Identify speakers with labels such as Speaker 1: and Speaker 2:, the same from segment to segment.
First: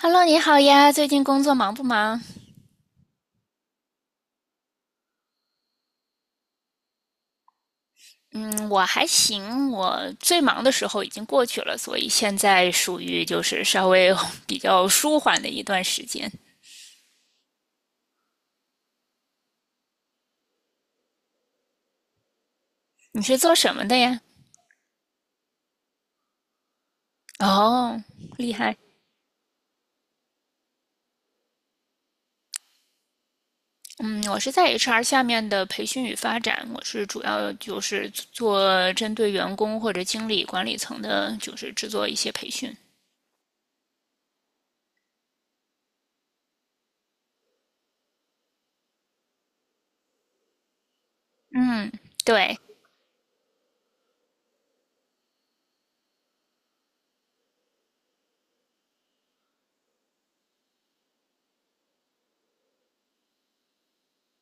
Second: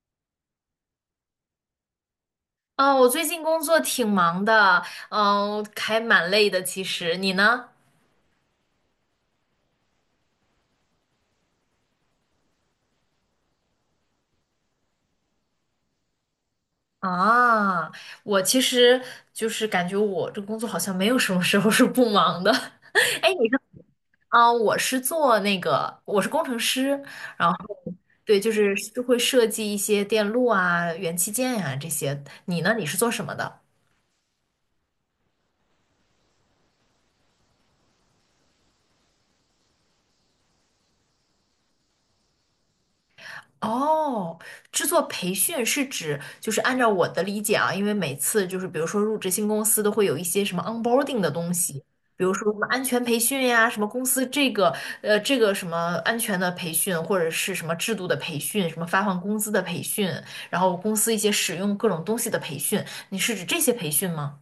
Speaker 1: Hello，你好呀，最近工作忙不忙？
Speaker 2: 嗯，我最近工作挺忙的，还蛮累的。其实你呢？
Speaker 1: 嗯，我还行，我最忙的时候已经过去了，所以现在属于就是稍微 比较舒缓的一段时间。
Speaker 2: 啊，我其实感觉我这工作好像没有什么时候是不忙的。
Speaker 1: 你
Speaker 2: 哎，
Speaker 1: 是
Speaker 2: 你
Speaker 1: 做
Speaker 2: 是
Speaker 1: 什么的呀？
Speaker 2: 啊，我是做那个，我是工程师，然后
Speaker 1: 哦，
Speaker 2: 对，就
Speaker 1: 厉
Speaker 2: 是
Speaker 1: 害。
Speaker 2: 会设计一些电路啊、元器件呀、这些。你呢？你是做什么的？
Speaker 1: 嗯，我是在 HR 下面的培训与发展，我是主要就是做针对员工或者经理管理层的，就是制作一些培训。
Speaker 2: 哦，制作培训是指就是按照我的理解啊，因为每次就是比如说入职新公司都会有一些什么 onboarding 的东西，
Speaker 1: 嗯，
Speaker 2: 比如说什
Speaker 1: 对。
Speaker 2: 么安全培训呀，什么公司这个这个什么安全的培训，或者是什么制度的培训，什么发放工资的培训，然后公司一些使用各种东西的培训，你是指这些培训吗？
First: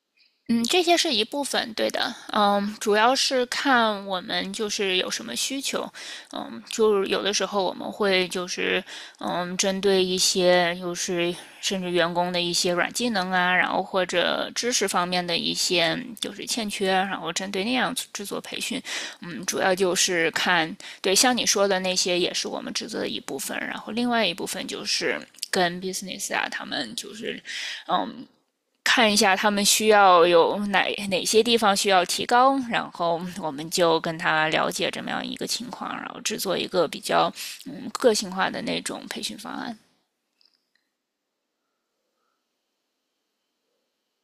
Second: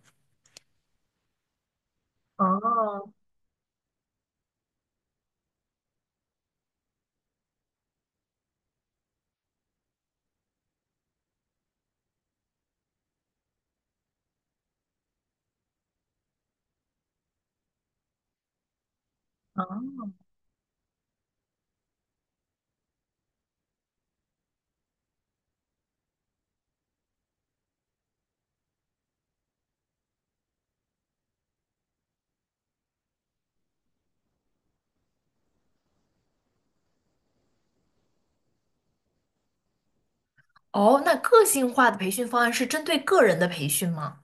Speaker 1: 嗯，这些是一部分，对的，嗯，主
Speaker 2: 哦，
Speaker 1: 要是看我们就是有什么需求，嗯，就是有的时候我们会就是，嗯，针对一些就是甚至员工的一些软技能啊，然后或者知识方面的一些就是欠缺，然后针对那样制作培训，嗯，主要就是看，对，像你说的那些也是我们职责的一部分，然后另外一部分就是。跟 business 啊，他们就是，嗯，看一下他们需要有哪些地方需要提高，然后我们就跟他了解这么样一个情况，然后制作一个比较个性化的那种培训方案。
Speaker 2: 哦，那个性化的培训方案是针对个人的培训吗？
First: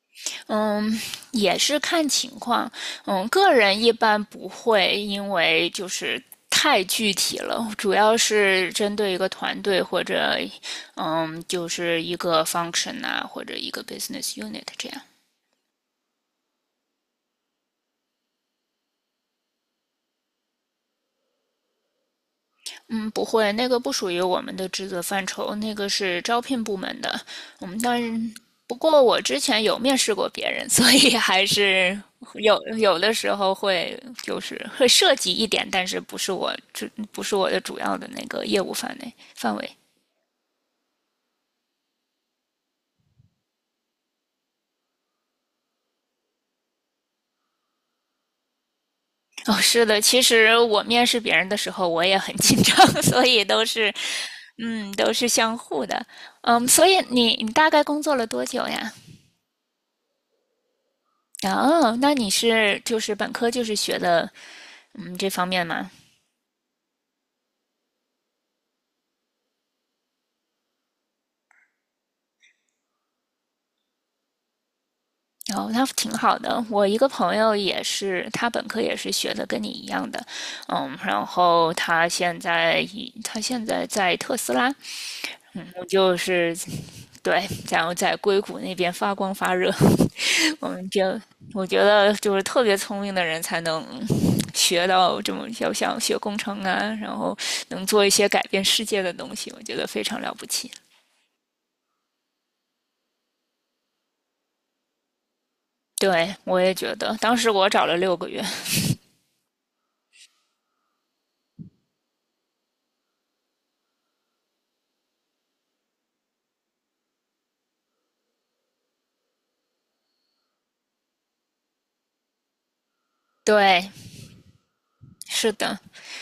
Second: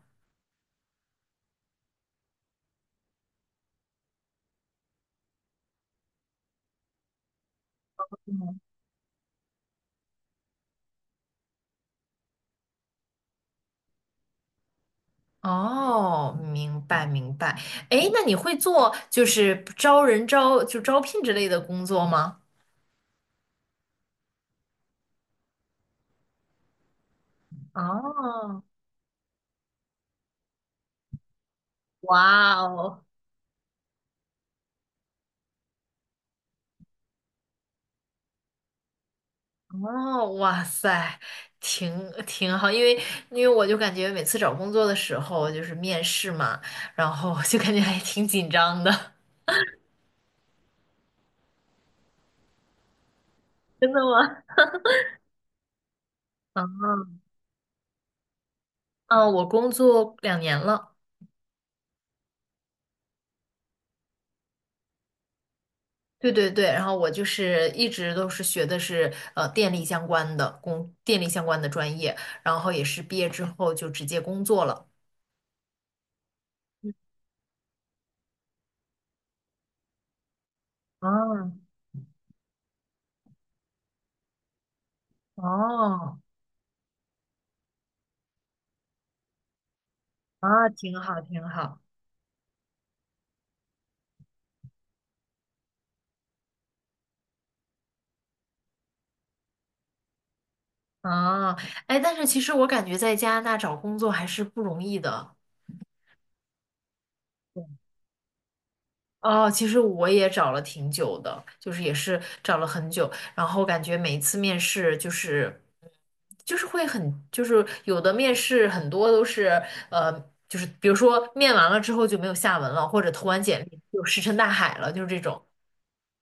Speaker 1: 嗯，也是看情况。嗯，个人一般不会，因为就是太具体了，主要是针对一个团队或者就是一个 function 啊，或者一个 business unit 这样。
Speaker 2: 哦，明白明白。哎，那你会做就是招人招就招聘之类的工作吗？
Speaker 1: 嗯，不会，那个不属于我们的职责范畴，那个是招聘部门的。我们当然，
Speaker 2: 哦，
Speaker 1: 不过我之前有面试过别人，所以还是
Speaker 2: 哇
Speaker 1: 有有
Speaker 2: 哦，
Speaker 1: 的时候会就是会涉及一点，但是不是我的主要的那个业务范围。
Speaker 2: 哦，哇塞，挺好，因为我就感觉每次找工作的时候就是面试嘛，然后就感觉还挺紧张的。
Speaker 1: 哦，是的，其实我面试别人的时候我也很紧张，所以都
Speaker 2: 真
Speaker 1: 是，
Speaker 2: 的吗？
Speaker 1: 嗯，都是相互的。嗯，所以你大概工作了多久呀？
Speaker 2: 啊，我工作2年了。
Speaker 1: 哦，那你是就是本科就是学的，嗯，这方面吗？
Speaker 2: 对。然后我就是一直都是学的是电力相关的电力相关的专业，然后也是毕业之后就直接工作了。
Speaker 1: 哦，那挺好的。我一个朋友也是，他本科也是学的跟你一样的，嗯，然
Speaker 2: 啊，
Speaker 1: 后他现在在特斯拉，我就
Speaker 2: 哦，
Speaker 1: 是对，然后在硅谷那边发光发热。
Speaker 2: 啊，
Speaker 1: 我们
Speaker 2: 挺好，
Speaker 1: 就
Speaker 2: 挺
Speaker 1: 我觉
Speaker 2: 好。
Speaker 1: 得就是特别聪明的人才能学到这么要想学工程啊，然后能做一些改变世界的东西，我觉得非常了不起。
Speaker 2: 啊，哎，但是其实我感觉在加拿大找工作还是不容易的。
Speaker 1: 对，我也觉得，当时我找了6个月。
Speaker 2: 哦，其实我也找了挺久的，就是也是找了很久，然后感觉每一次面试就是，就是会很，就是有的面试很多都是，呃，就是比如说面完了之后就没有下文了，或者投完简历
Speaker 1: 对，
Speaker 2: 就石沉大海了，就是这种。
Speaker 1: 是的，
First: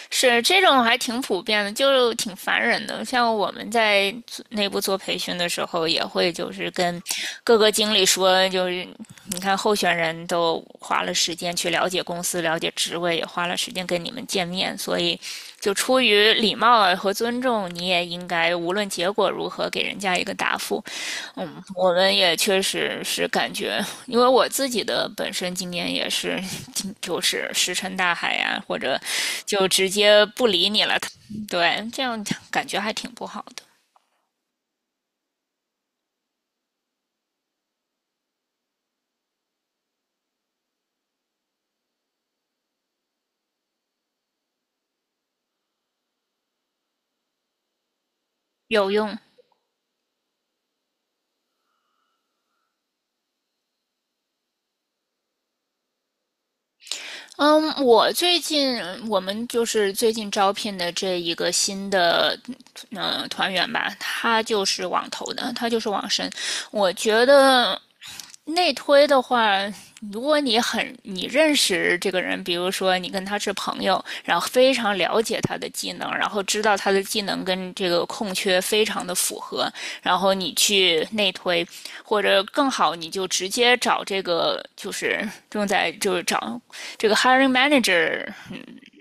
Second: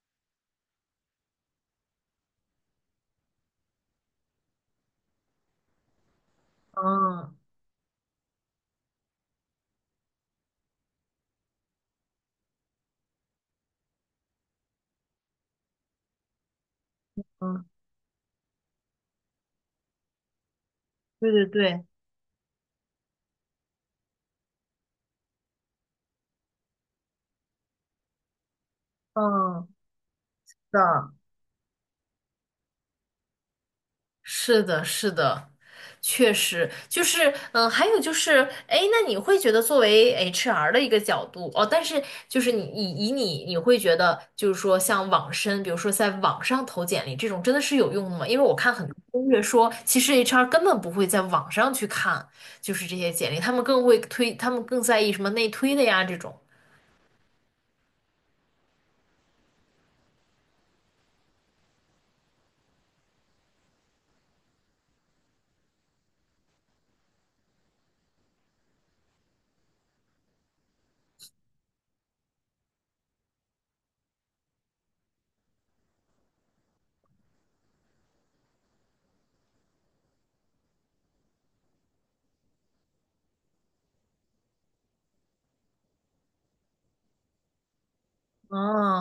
Speaker 1: 是这种还挺普遍的，就挺烦人的。像我们在内部做培训的时候，也会就是跟
Speaker 2: 嗯
Speaker 1: 各个经理说，就是你看候选人都花了时间去了解公司、了解职位，也花了时间跟你们见面，所以就出于礼貌啊和尊
Speaker 2: 嗯，
Speaker 1: 重，你也应该无论结果如何给人家一个答复。
Speaker 2: 对对
Speaker 1: 嗯，
Speaker 2: 对，
Speaker 1: 我们也确实是感觉，因为我自己的本身经验也是，就是石沉大海呀、啊或者
Speaker 2: 嗯，
Speaker 1: 就直接不理
Speaker 2: 是
Speaker 1: 你了。
Speaker 2: 的。
Speaker 1: 对，这样感觉还挺不好的。
Speaker 2: 是的，是的，确实就是，还有就是，哎，那你会觉得作为 HR 的一个角度，哦，但是就是你以以你你会觉得，就是说像网申，比如说在网上投简历这种，真的是有用的吗？因为我看很
Speaker 1: 有
Speaker 2: 多
Speaker 1: 用。
Speaker 2: 攻略说，其实 HR 根本不会在网上去看，就是这些简历，他们更会推，他们更在意什么内推的呀这种。
Speaker 1: 嗯，我们就是最近招聘的这一个新的团员吧，他就是网投的，他就是网申。我觉得内推的话，如果你认识这个人，比如说你跟他是朋友，然后非常了解他的技能，然后知道他的技能跟这个空缺非常的符合，然后你去内推，或者更好，你就直接找这个就是正在就是找这个 hiring manager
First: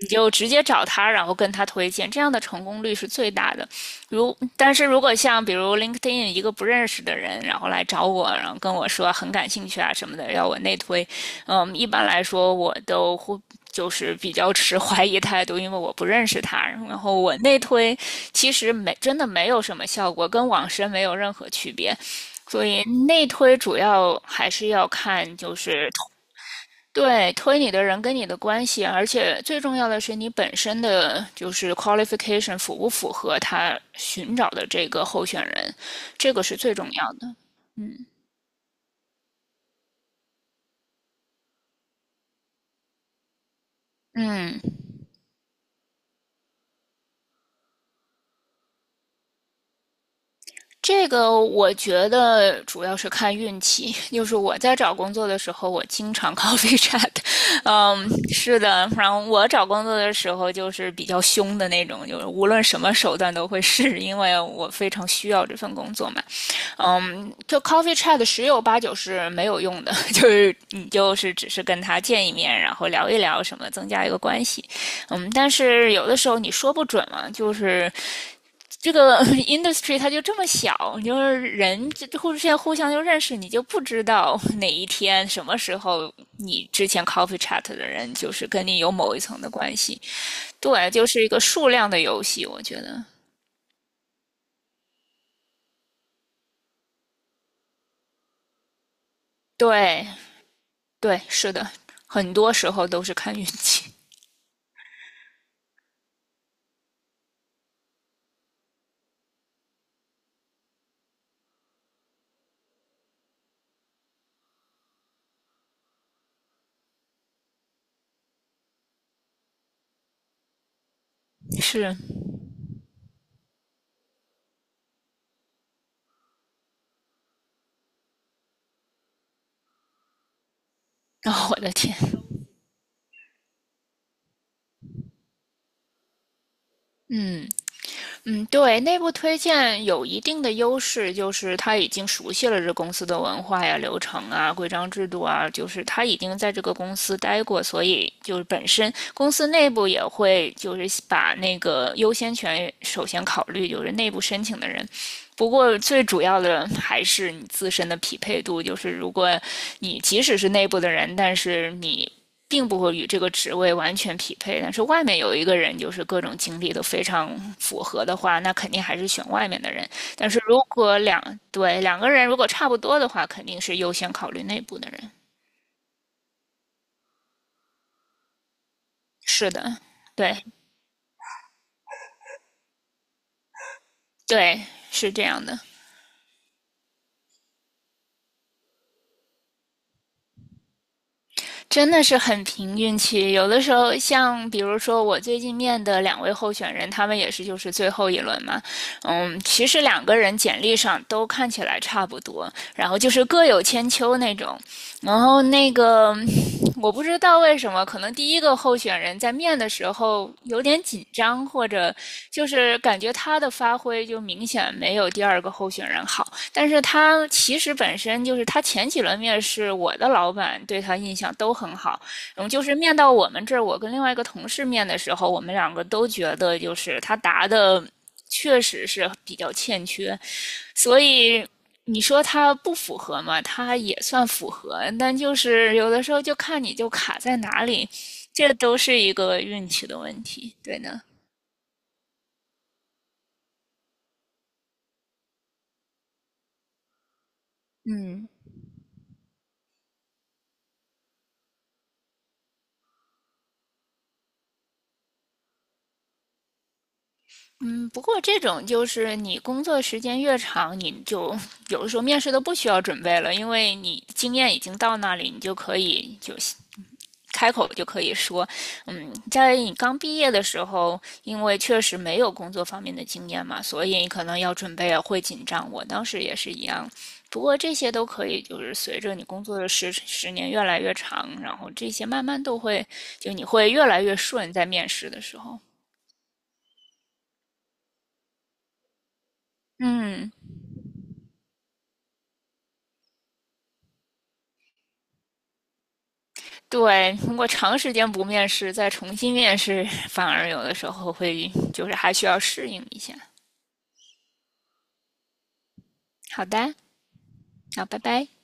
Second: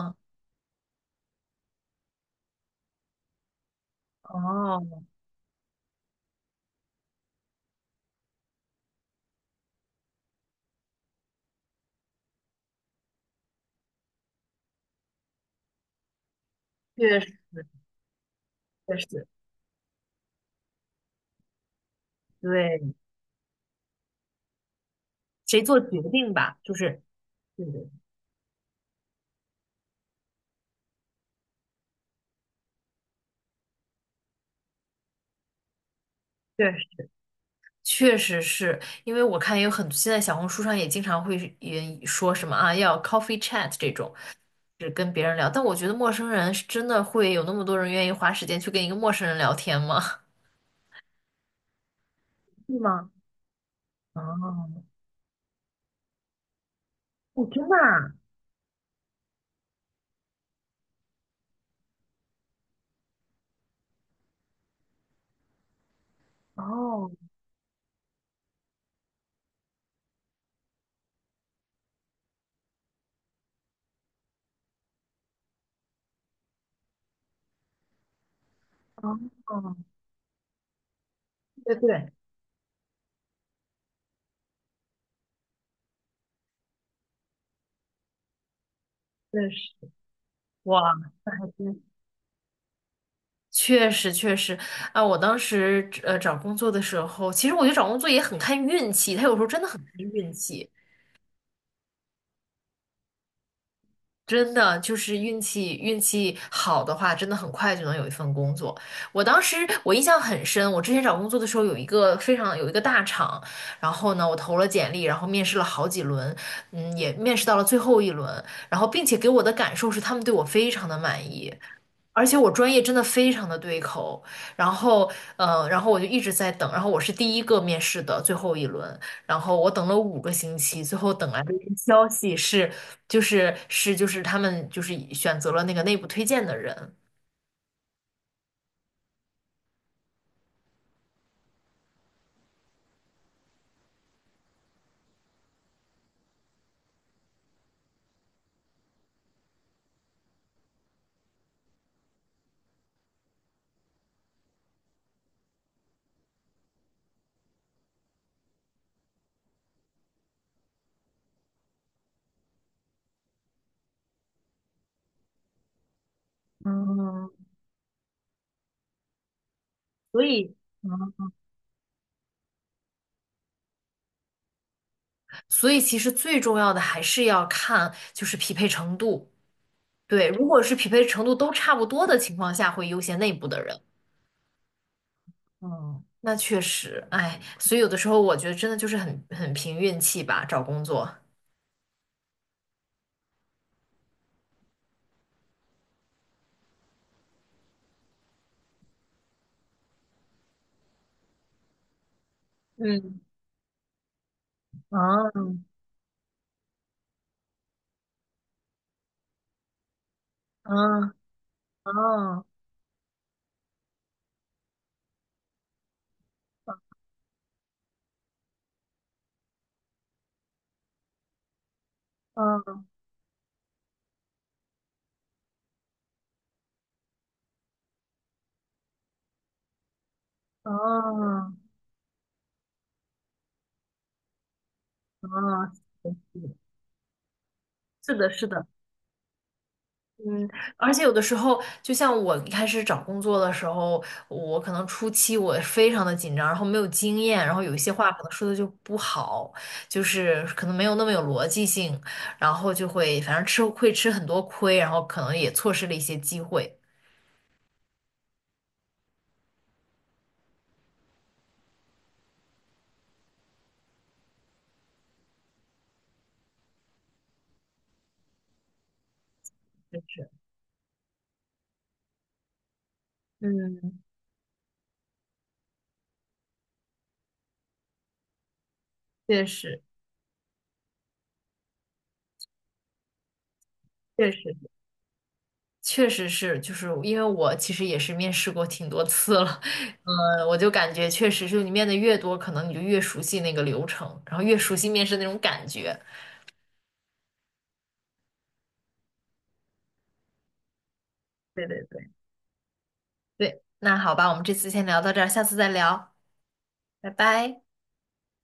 Speaker 1: 你就直接找他，然后跟他推荐，这样的成功率是最大的。但是如
Speaker 2: 哦，
Speaker 1: 果像比如 LinkedIn 一个不认识的人，然后来找我，然后跟我说很感兴趣啊什么的，要我内推，嗯，一般来说我都会就是比较持 怀疑态度，因为我不认识他。然后
Speaker 2: 确
Speaker 1: 我
Speaker 2: 实
Speaker 1: 内推其实
Speaker 2: 确
Speaker 1: 没真
Speaker 2: 实，
Speaker 1: 的没有什么效果，跟网申没有任何区别。所以
Speaker 2: 对，
Speaker 1: 内推主要还是要看就
Speaker 2: 谁做
Speaker 1: 是
Speaker 2: 决定吧，就是
Speaker 1: 对，推
Speaker 2: 对
Speaker 1: 你的
Speaker 2: 对。
Speaker 1: 人跟你的关系，而且最重要的是你本身的就是 qualification 符不符合他寻找的这个候选人，这个是
Speaker 2: 确
Speaker 1: 最重
Speaker 2: 实
Speaker 1: 要的。
Speaker 2: 确实是因为我看也有很，现在小红书上也经常会也说什么啊，要 coffee chat 这种，
Speaker 1: 嗯，
Speaker 2: 是跟别人聊。但我觉得陌生人是真的会有那么多人愿意花时间去跟一个陌生人聊天吗？
Speaker 1: 这个我觉得
Speaker 2: 是
Speaker 1: 主要是
Speaker 2: 吗？
Speaker 1: 看运气。就是我在
Speaker 2: 哦，
Speaker 1: 找工作的时候，我经常 coffee chat。
Speaker 2: 哦，真的
Speaker 1: 嗯，
Speaker 2: 啊？
Speaker 1: 是的，然后我找工作的时候就是比较凶的那种，就是无论什么手段都会试，因为我非常需要这份工作嘛。
Speaker 2: 哦，
Speaker 1: 嗯，就 coffee chat 十有八九是没有用的，就是你就是只是跟他见一面，然后聊一聊什么，增加一个关系。嗯，但是有的时候你说不准嘛，就是这
Speaker 2: 哦，
Speaker 1: 个
Speaker 2: 哦，
Speaker 1: industry 它就这么小，就是
Speaker 2: 对
Speaker 1: 人
Speaker 2: 对，
Speaker 1: 互相就认识，你就不知道 哪一天什么时候你之前 coffee chat 的人就是跟你有某一层
Speaker 2: 对
Speaker 1: 的
Speaker 2: 是，
Speaker 1: 关系。
Speaker 2: 哇，
Speaker 1: 对，就是一
Speaker 2: 那
Speaker 1: 个
Speaker 2: 还
Speaker 1: 数
Speaker 2: 真。
Speaker 1: 量的游戏，我觉得。
Speaker 2: 确实确实，啊，我当时找工作的时候，其实我觉得找工作也很看运气，他有时候真的很看
Speaker 1: 对，
Speaker 2: 运气。
Speaker 1: 对，是的，很多时候都是看运气。
Speaker 2: 真的就是运气，运气好的话，真的很快就能有一份工作。我当时我印象很深，我之前找工作的时候有一个非常有一个大厂，然后呢，我投了简历，然后面试了好几轮，嗯，也面试到了最后一轮，然后并且给我的感受是他们对我非常的满意，
Speaker 1: 是，
Speaker 2: 而且我专业真的非常的对口，然后然后我就一直在等，然后我是第一个面试的最后一轮，然后我等了5个星期，最后 等
Speaker 1: 哦，
Speaker 2: 来的
Speaker 1: 我
Speaker 2: 一
Speaker 1: 的
Speaker 2: 个
Speaker 1: 天，
Speaker 2: 消息是，他们就是选择了那个内部推荐的人，
Speaker 1: 嗯嗯，对，内部推荐有一定的优势，就是他已经熟悉了这公司的文化呀、流程啊、规章制度啊，就是他已经在这个公司待过，所以就是本身公司内部也会就是把那个优先权首先考虑，就是内部申请的人。不过最主要的还是你自身的匹配度，就是如果你即使是内部的人，但是你并不会与这个职位完全匹配，但是外面有一个人就是各种经历都非
Speaker 2: 嗯，
Speaker 1: 常符合的话，那肯定还是选外面的人。
Speaker 2: 所
Speaker 1: 但是
Speaker 2: 以，
Speaker 1: 如
Speaker 2: 嗯，
Speaker 1: 果对两个人如果差不多的话，肯定是优先考虑内部的人。
Speaker 2: 所以其实最重要的还是要看就是匹配程度。
Speaker 1: 是的，
Speaker 2: 对，
Speaker 1: 对
Speaker 2: 如果是匹配程度都差不多的情况下，会优先内部的人。
Speaker 1: 对，是这样的。
Speaker 2: 嗯，那确实，哎，所以有的时候我觉得真的就是很凭运气吧，找工作。
Speaker 1: 真的是很凭运气。有的时候，像比如说我最近面的两位候选人，他们也是就是最后一轮嘛，嗯，其实两个人简历上都看起来差不多，然后就
Speaker 2: 嗯，
Speaker 1: 是各有千秋那种。然后
Speaker 2: 嗯，
Speaker 1: 那个我不知道为什么，可能第一个候选人在面的时候有点紧
Speaker 2: 嗯，
Speaker 1: 张，或者
Speaker 2: 嗯，
Speaker 1: 就是感觉他的发挥就明显没有第二个候选人好。但是他其实本身就是他前几轮面试，我的老板对他印象都很好。嗯，就是
Speaker 2: 嗯，
Speaker 1: 面到我们这儿，我跟另外一个同事面的时候，我们两个都觉得就是他答的。确实是比较欠缺，所以
Speaker 2: 嗯。
Speaker 1: 你说它不符合嘛，它也算符合，但就
Speaker 2: 啊，
Speaker 1: 是有的时候就看你就卡在哪里，
Speaker 2: 是的，是
Speaker 1: 这
Speaker 2: 的，
Speaker 1: 都是一个运气的问
Speaker 2: 嗯，
Speaker 1: 题，对
Speaker 2: 而且
Speaker 1: 呢。
Speaker 2: 有的时候，就像我一开始找工作的时候，我可能初期我非常的紧张，然后没有经验，然后有一些话可
Speaker 1: 嗯
Speaker 2: 能说的就不好，就是可能没有那么有逻辑性，然后就会反正吃很多亏，然后可能也错失了一些机会。
Speaker 1: 嗯，不过这种就是你工作时间越长，你就有的时候面试都不需要准备了，因为你经验已经到那里，你就可以就行。开口就可以说，嗯，在你刚
Speaker 2: 就
Speaker 1: 毕业
Speaker 2: 是，
Speaker 1: 的时候，因为确实没有工作方面的经验嘛，所以
Speaker 2: 嗯，
Speaker 1: 你可能要准备啊会紧张。我当时也是一样，不过这些都可以，就是随着你工
Speaker 2: 确
Speaker 1: 作的
Speaker 2: 实，
Speaker 1: 十年越来越长，然后这些慢慢都会，就你会越来越
Speaker 2: 确
Speaker 1: 顺，
Speaker 2: 实。
Speaker 1: 在面试的时候。
Speaker 2: 确实是，就是因为我其实也是面试过挺多次了，
Speaker 1: 嗯，
Speaker 2: 嗯，我就感觉确实是你面的越多，可能你就越熟悉那个流程，然后越熟悉面试那种感觉。
Speaker 1: 对，通过长时间不面试，再重新面试，反而有的时候会
Speaker 2: 对对
Speaker 1: 就是
Speaker 2: 对，
Speaker 1: 还需要适应一下。
Speaker 2: 对，那好吧，我们这次先聊到这儿，下次再聊，
Speaker 1: 好的，
Speaker 2: 拜拜。
Speaker 1: 那拜拜。